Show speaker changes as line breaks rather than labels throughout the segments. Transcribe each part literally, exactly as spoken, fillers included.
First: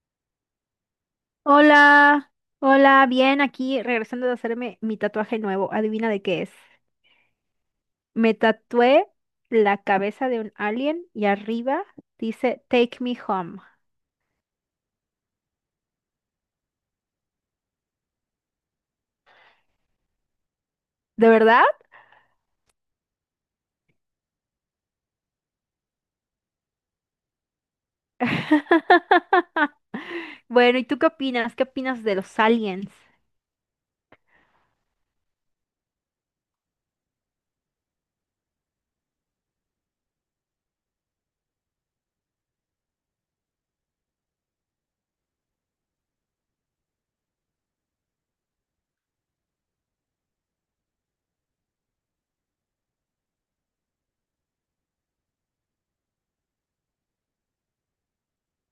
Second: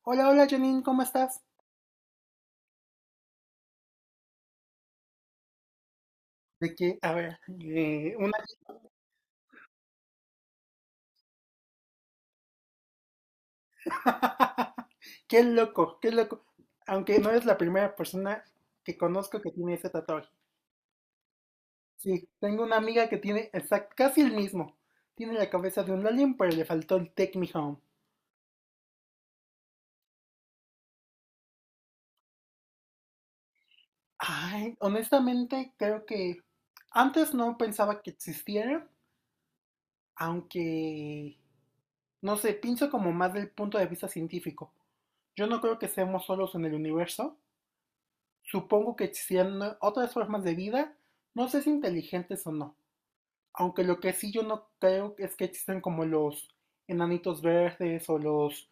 Hola, hola Janine, ¿cómo estás?
Hola, hola, bien, aquí regresando de hacerme mi tatuaje nuevo. Adivina de qué es.
De que, a ver, eh,
Me
una...
tatué la cabeza de un alien y arriba dice Take me home.
Qué loco, qué loco. Aunque no es la primera persona que conozco que tiene ese tatuaje.
¿De verdad?
Sí, tengo una amiga que tiene exact- casi el mismo. Tiene la cabeza de un alien, pero le faltó el Take Me Home.
Bueno, ¿y tú qué opinas? ¿Qué opinas de los aliens?
Ay, honestamente creo que antes no pensaba que existiera, aunque, no sé, pienso como más del punto de vista científico. Yo no creo que seamos solos en el universo. Supongo que existirán otras formas de vida, no sé si inteligentes o no. Aunque lo que sí yo no creo es que existan como los enanitos verdes o los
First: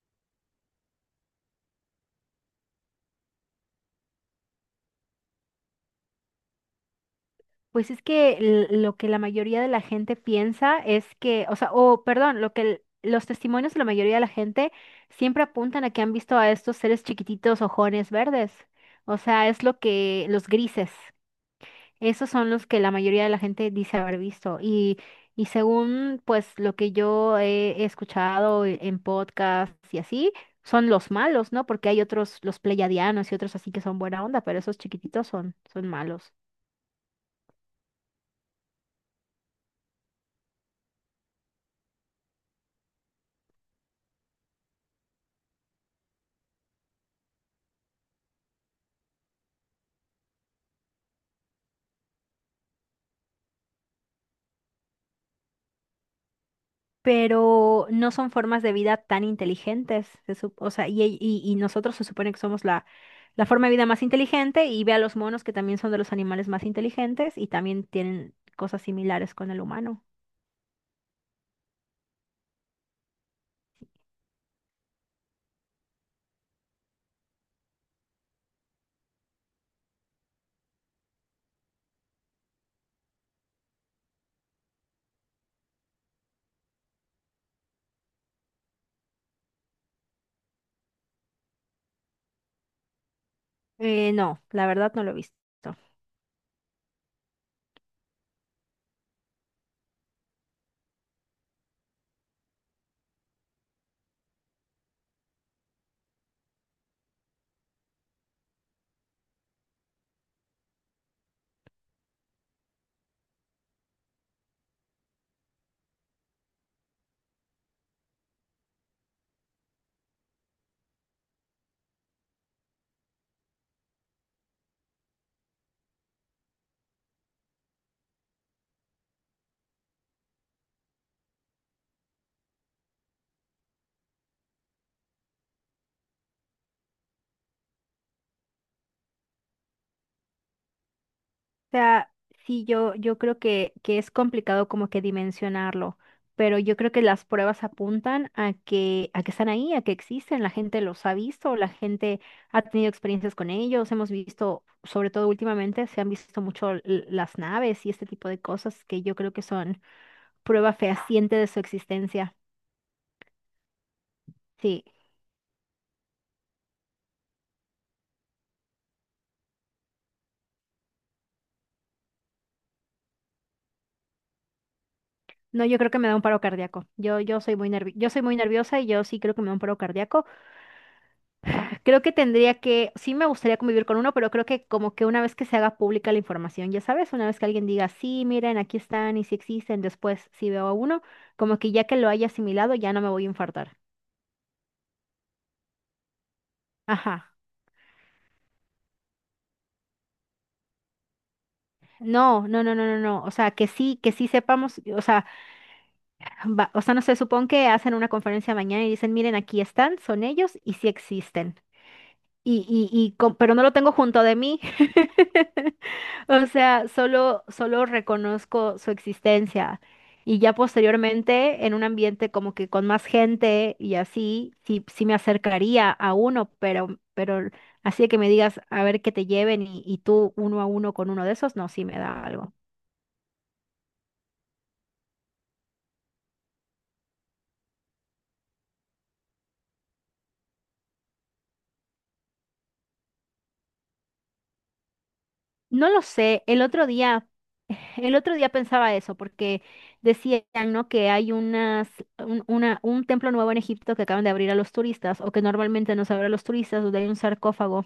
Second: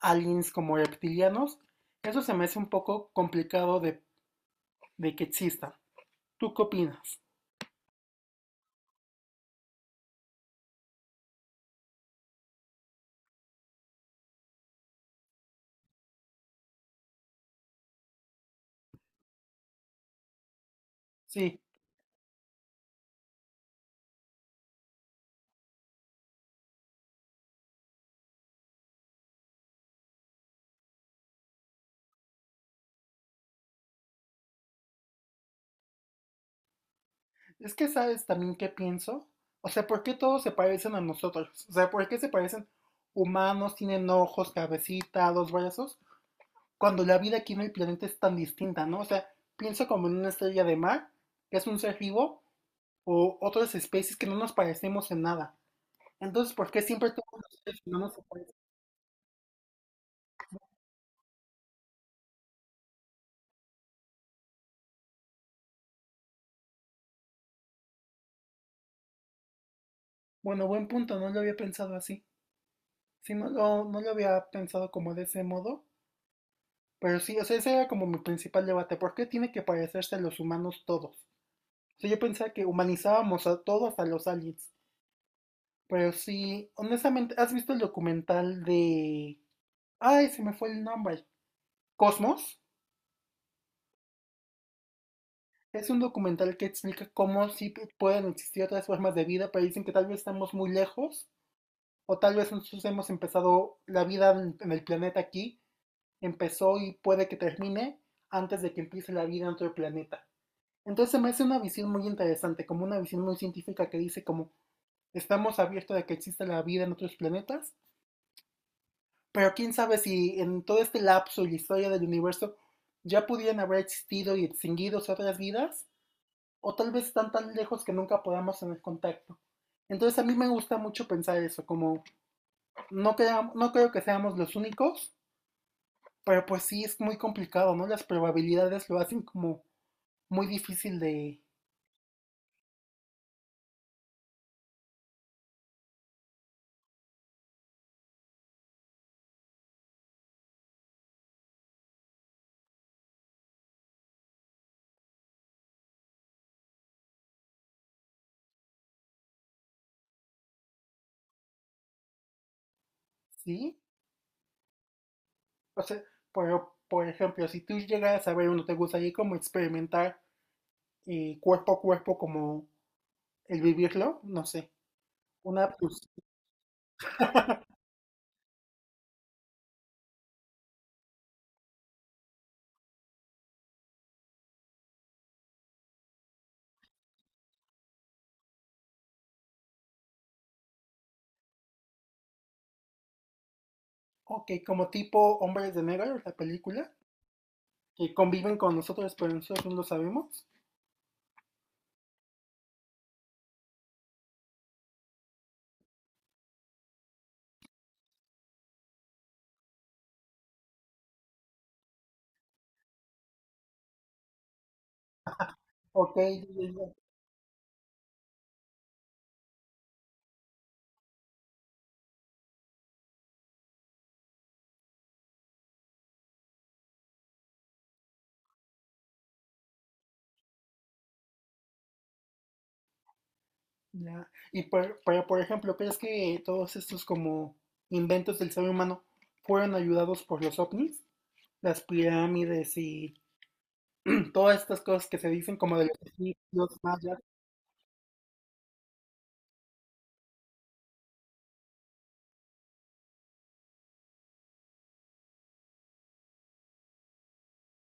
aliens como reptilianos. Eso se me hace un poco complicado de, de que existan. ¿Tú qué opinas?
Pues es que l- lo que la mayoría de la gente piensa es que, o sea, o perdón, lo que el- los testimonios de la mayoría de la gente siempre apuntan a que han visto a estos seres chiquititos, ojones verdes. O sea, es lo que los grises,
Sí,
esos son los que la mayoría de la gente dice haber visto. Y, y según pues lo que yo he escuchado e- en podcasts y así, son los malos, ¿no? Porque hay otros, los pleiadianos y otros así que son buena onda, pero esos chiquititos son, son, malos.
es que sabes también qué pienso. O sea, ¿por qué todos se parecen a nosotros? O sea, ¿por qué se parecen humanos, tienen ojos, cabecita, dos brazos? Cuando la vida aquí en el planeta es tan distinta, ¿no? O sea, piensa como en una estrella de mar, que es un ser vivo, o otras especies que no nos parecemos en nada. Entonces, ¿por qué siempre todos los seres
Pero no
humanos se
son
parecen?
formas de vida tan inteligentes. Se sup- o sea, y, y- y nosotros se supone que somos la, la forma de vida más inteligente, y ve a los monos que también son de los animales más inteligentes y también tienen cosas similares con el humano.
Bueno, buen punto, no lo había pensado así. Sí, no, lo- no lo había pensado como de ese modo. Pero sí, o sea, ese era como mi principal debate. ¿Por qué tiene que parecerse a los humanos todos? O sea, yo pensaba que humanizábamos a todos a los aliens. Pero sí, honestamente, ¿has visto el documental de... Ay, se me fue el nombre. ¿Cosmos?
Eh, no, la verdad no lo he visto.
Es un documental que explica cómo sí pueden existir otras formas de vida, pero dicen que tal vez estamos muy lejos, o tal vez nosotros hemos empezado la vida en, el planeta aquí, empezó y puede que termine antes de que empiece la vida en otro planeta. Entonces se me hace una visión muy interesante, como una visión muy científica que dice como estamos abiertos a que exista la vida en otros planetas, pero quién sabe si en todo este lapso y la historia del universo ya pudieran haber existido y extinguidos otras vidas o tal vez están tan lejos que nunca podamos tener contacto. Entonces a mí me gusta mucho pensar eso, como no, creo, no creo que seamos los únicos, pero pues sí es muy complicado, ¿no? Las probabilidades lo hacen como muy difícil de,
O sea, sí, yo, yo creo que, que es complicado como que dimensionarlo, pero yo creo que las pruebas apuntan a que, a que están ahí, a que existen, la gente los ha visto, la gente ha tenido experiencias con ellos, hemos visto, sobre todo últimamente, se han visto mucho l- las naves y este tipo de cosas que yo creo que son prueba fehaciente de su existencia.
¿sí?
Sí.
O sea, pero por ejemplo, si tú llegas a ver uno, ¿te gustaría como experimentar eh, cuerpo a cuerpo como el vivirlo? No sé,
No,
una,
yo creo que
pues,
me da un paro cardíaco. Yo, yo soy muy nervi- yo soy muy nerviosa y yo sí creo que me da un paro cardíaco. Creo que tendría que, sí me gustaría convivir con uno, pero creo que como que una vez que se haga pública la información, ya sabes, una vez que alguien diga, sí, miren, aquí están y si existen, después si veo a uno, como que ya que lo haya asimilado, ya no me voy a infartar.
ok, como tipo Hombres de Negro, la película,
Ajá.
que conviven con nosotros, pero nosotros no lo sabemos.
No, no, no, no, no, no. O sea, que sí, que sí sepamos, o sea, va- o sea, no sé, supón que hacen una conferencia mañana y dicen, miren, aquí están, son ellos y sí existen. Y, y, y, com- pero no lo tengo junto de mí.
Ok.
O sea, solo, solo reconozco su existencia y ya posteriormente en un ambiente como que con más gente y así, sí, sí, me acercaría a uno, pero, pero así de que me digas a ver que te lleven y, y tú uno a uno con uno de esos, no, sí me da algo.
Ya. Y por, pero, por ejemplo, ¿crees que todos estos como inventos del ser humano fueron ayudados por los ovnis? Las pirámides y todas estas cosas que se dicen como de
No
los
lo sé, el
egipcios,
otro
mayas.
día, el otro día pensaba eso porque decían, ¿no?, que hay unas, un, una, un templo nuevo en Egipto que acaban de abrir a los turistas o que normalmente no se abre a los turistas, donde hay un sarcófago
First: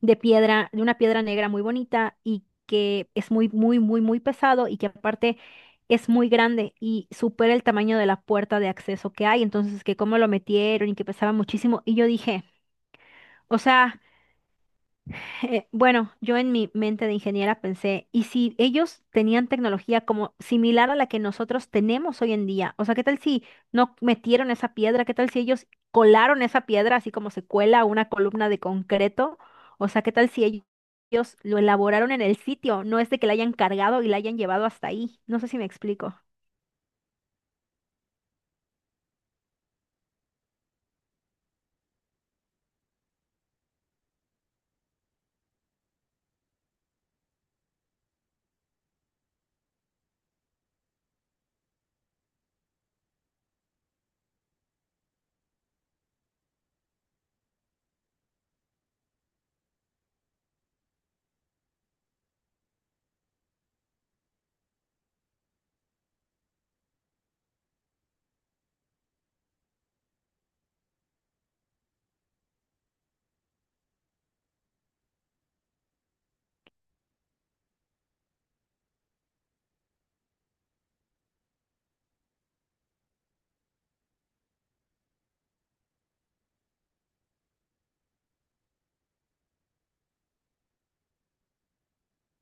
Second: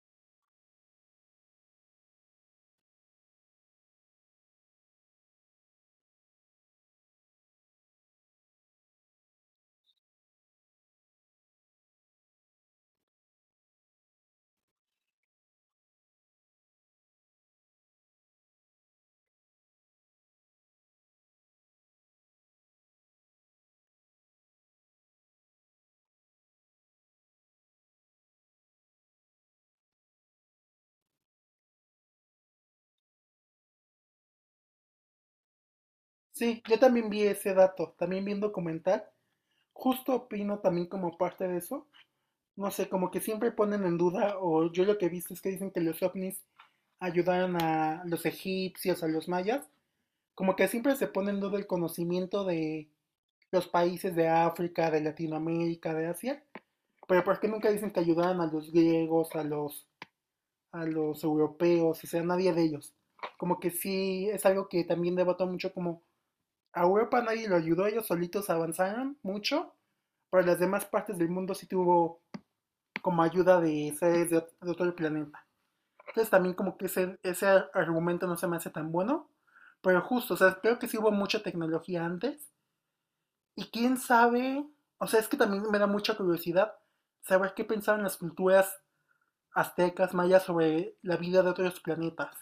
de piedra, de una piedra negra muy bonita y que es muy, muy, muy, muy pesado, y que aparte es muy grande y supera el tamaño de la puerta de acceso que hay. Entonces, que cómo lo metieron y que pesaba muchísimo. Y yo dije, o sea... Eh, bueno, yo en mi mente de ingeniera pensé, ¿y si ellos tenían tecnología como similar a la que nosotros tenemos hoy en día? O sea, ¿qué tal si no metieron esa piedra? ¿Qué tal si ellos colaron esa piedra así como se cuela una columna de concreto? O sea, ¿qué tal si ell- ellos lo elaboraron en el sitio? No es de que la hayan cargado y la hayan llevado hasta ahí. No sé si me explico.
Sí, yo también vi ese dato, también vi un documental. Justo opino también como parte de eso. No sé, como que siempre ponen en duda, o yo lo que he visto es que dicen que los ovnis ayudaron a los egipcios, a los mayas. Como que siempre se pone en duda el conocimiento de los países de África, de Latinoamérica, de Asia, pero ¿por qué nunca dicen que ayudaban a los griegos, a los, a los europeos, o sea, nadie de ellos? Como que sí, es algo que también debato mucho, como a Europa nadie lo ayudó, ellos solitos avanzaron mucho, pero las demás partes del mundo sí tuvo como ayuda de seres de, otro planeta. Entonces también como que ese, ese argumento no se me hace tan bueno, pero justo, o sea, creo que sí hubo mucha tecnología antes. Y quién sabe, o sea, es que también me da mucha curiosidad saber qué pensaban las culturas aztecas, mayas sobre la vida de otros planetas.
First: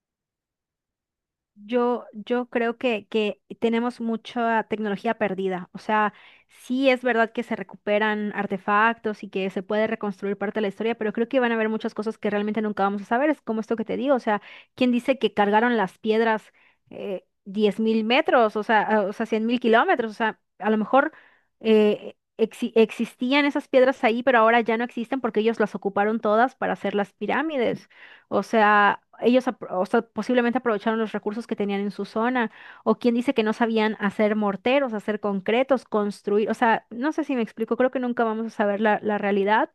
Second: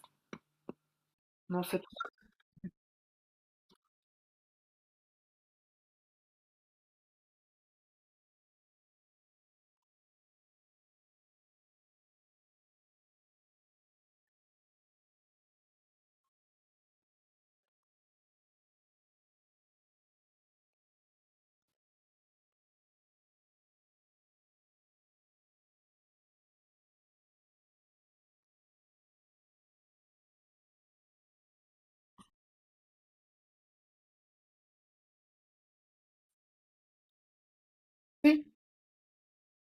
No sé,
Yo, yo creo que, que tenemos mucha tecnología perdida. O sea, sí es verdad que se recuperan artefactos y que se puede reconstruir parte de la historia, pero creo que van a haber muchas cosas que realmente nunca vamos a saber. Es como esto que te digo. O sea, ¿quién dice que cargaron las piedras eh, diez mil metros? O sea, ah, o sea, cien mil kilómetros. O sea, a lo mejor eh, exi- existían esas piedras ahí, pero ahora ya no existen porque ellos las ocuparon todas para hacer las pirámides. O sea, ellos apro- o sea, posiblemente aprovecharon los recursos que tenían en su zona. O quien dice que no sabían hacer morteros, hacer concretos, construir. O sea, no sé si me explico, creo que nunca
sí,
vamos a saber la, la realidad.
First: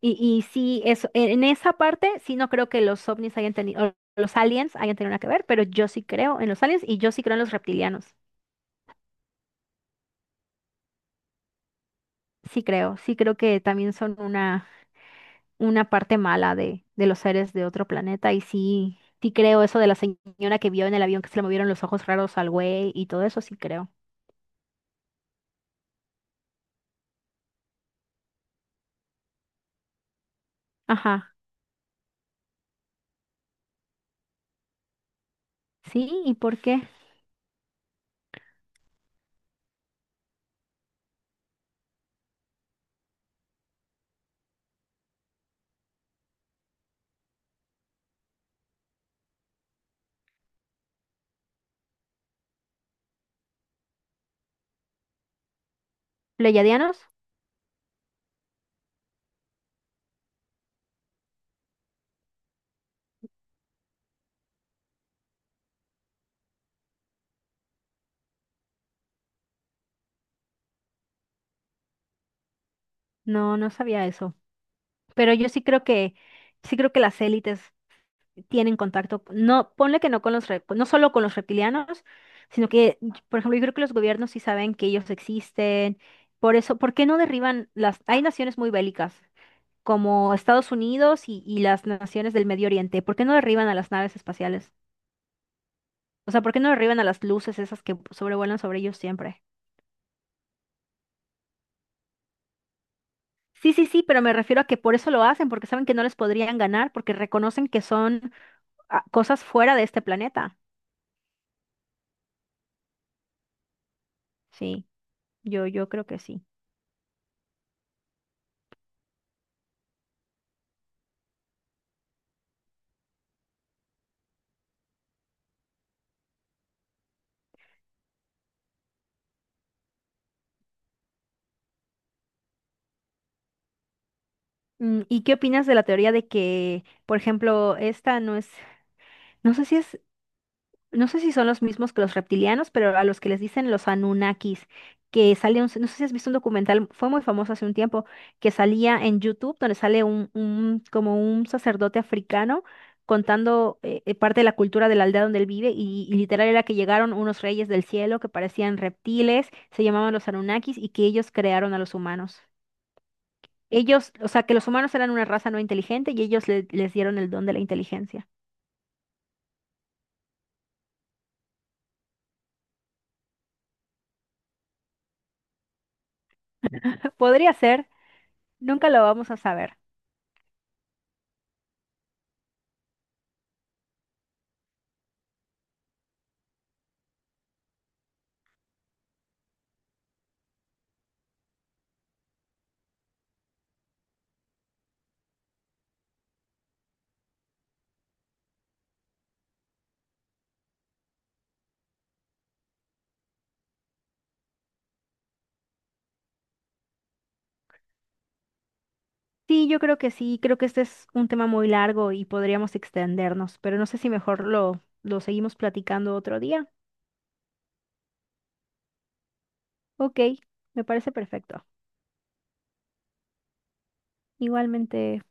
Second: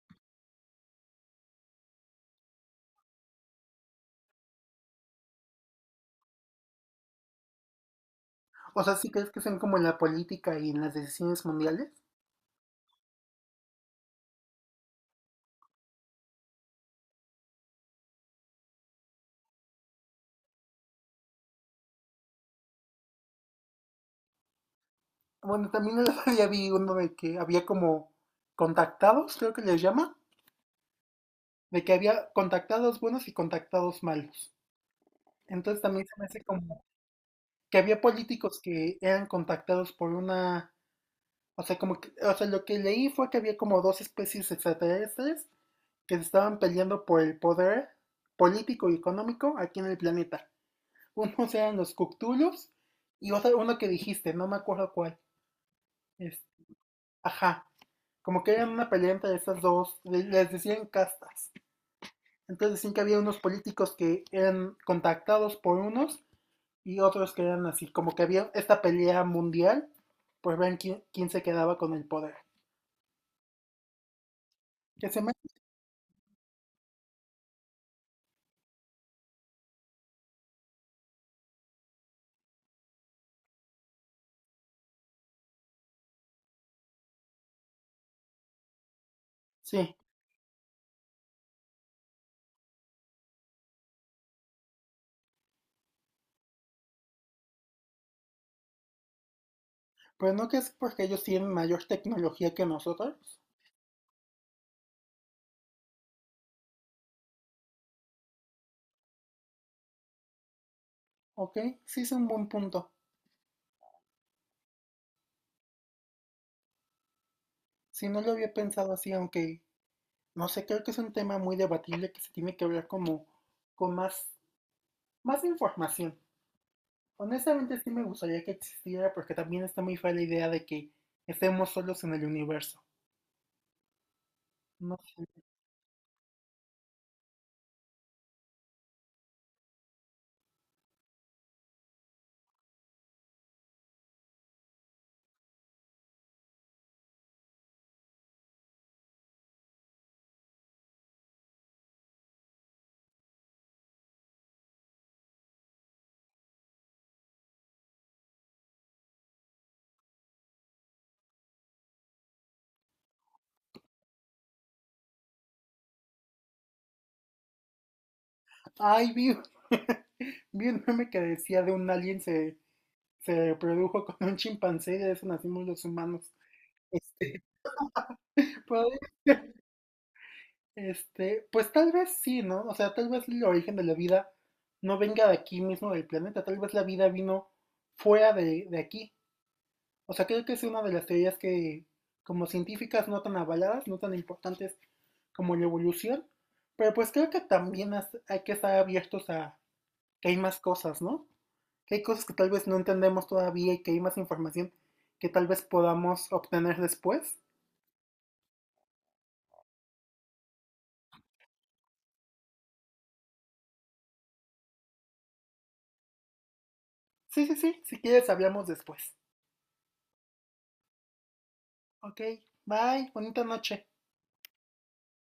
Y, y sí, eso, en en esa parte sí no creo que los ovnis hayan tenido, los aliens hayan tenido nada que ver, pero yo sí creo en los aliens y yo sí creo en los reptilianos.
o sea, sí crees que sean como en la política y en las decisiones mundiales.
Sí creo, sí creo que también son una una parte mala de, de los seres de otro planeta. Y sí, sí creo eso de la señora que vio en el avión que se le movieron los ojos raros al güey y todo eso, sí creo.
Bueno, también el otro día vi uno de que había como contactados, creo que les llama,
Ajá.
de que había contactados buenos y contactados malos. Entonces también se
Sí,
me
¿y
hace
por
como
qué?
que había políticos que eran contactados por una. O sea, como que- o sea, lo que leí fue que había como dos especies extraterrestres que se estaban peleando por el poder político y económico aquí en el planeta. Unos eran los Cthulhus y otro, uno que dijiste, no me acuerdo cuál. Es,
¿Pleyadianos?
ajá, como que eran una pelea entre esas dos, les decían castas. Entonces decían que había unos políticos que eran contactados por unos y otros que eran así, como que había esta pelea mundial por ver quién, quién se quedaba con el poder.
No, no sabía eso.
Que se me...
Pero yo sí creo que, sí creo que las élites tienen contacto, no, ponle que no con los, rep- no solo con los reptilianos, sino que, y- por ejemplo, yo creo que los gobiernos sí saben que ellos existen. Por eso, ¿por qué no derriban las? Hay naciones muy bélicas,
Sí.
como Estados Unidos y, y las naciones del Medio Oriente. ¿Por qué no derriban a las naves espaciales? O sea, ¿por qué no derriban a las luces esas que sobrevuelan sobre ellos siempre?
Pero no que es porque ellos tienen mayor tecnología que nosotros.
Sí, sí, sí, pero me refiero a que por eso lo hacen, porque saben que no les podrían ganar, porque reconocen que son ah, cosas fuera de este planeta.
Ok, sí es un buen punto.
Sí, yo, yo creo que sí.
Si no lo había pensado así, aunque no sé, creo que es un tema muy debatible que se tiene que hablar como con más, más información. Honestamente sí me gustaría que existiera porque también está muy fea la idea de que estemos solos en el universo. No
Mm, ¿Y
sé.
qué opinas de la teoría de que, por ejemplo, esta no es, no sé si es no sé si son los mismos que los reptilianos, pero a los que les dicen los Anunnakis, que sale un, no sé si has visto un documental, fue muy famoso hace un tiempo, que salía en YouTube, donde sale un, un- como un sacerdote africano contando eh, eh, parte de la cultura de la aldea donde él vive, y, y literal era que llegaron unos reyes del cielo que parecían reptiles, se llamaban los Anunnakis, y que ellos crearon a los humanos. Ellos, o sea, que los humanos eran una raza no inteligente y ellos le- les dieron el don de la inteligencia.
Ay, vi, vi un meme que decía de un alien se, se reprodujo con un chimpancé y de eso nacimos los humanos. Este,
Podría ser, nunca
pero
lo vamos a saber.
este, pues tal vez sí, ¿no? O sea, tal vez el origen de la vida no venga de aquí mismo del planeta, tal vez la vida vino fuera de, de aquí. O sea, creo que es una de las teorías que, como científicas, no tan avaladas, no tan importantes como la evolución, pero pues creo que también has- hay que estar abiertos a que hay más cosas, ¿no? Que hay cosas que tal vez no entendemos todavía y que hay más información que tal vez podamos obtener después.
Sí, yo creo que sí, creo que este es un tema muy largo y podríamos extendernos, pero no sé si mejor lo, lo, seguimos platicando otro día.
Sí, sí, sí, si quieres hablamos después.
Ok, me parece perfecto.
Ok, bye, bonita noche.
Igualmente.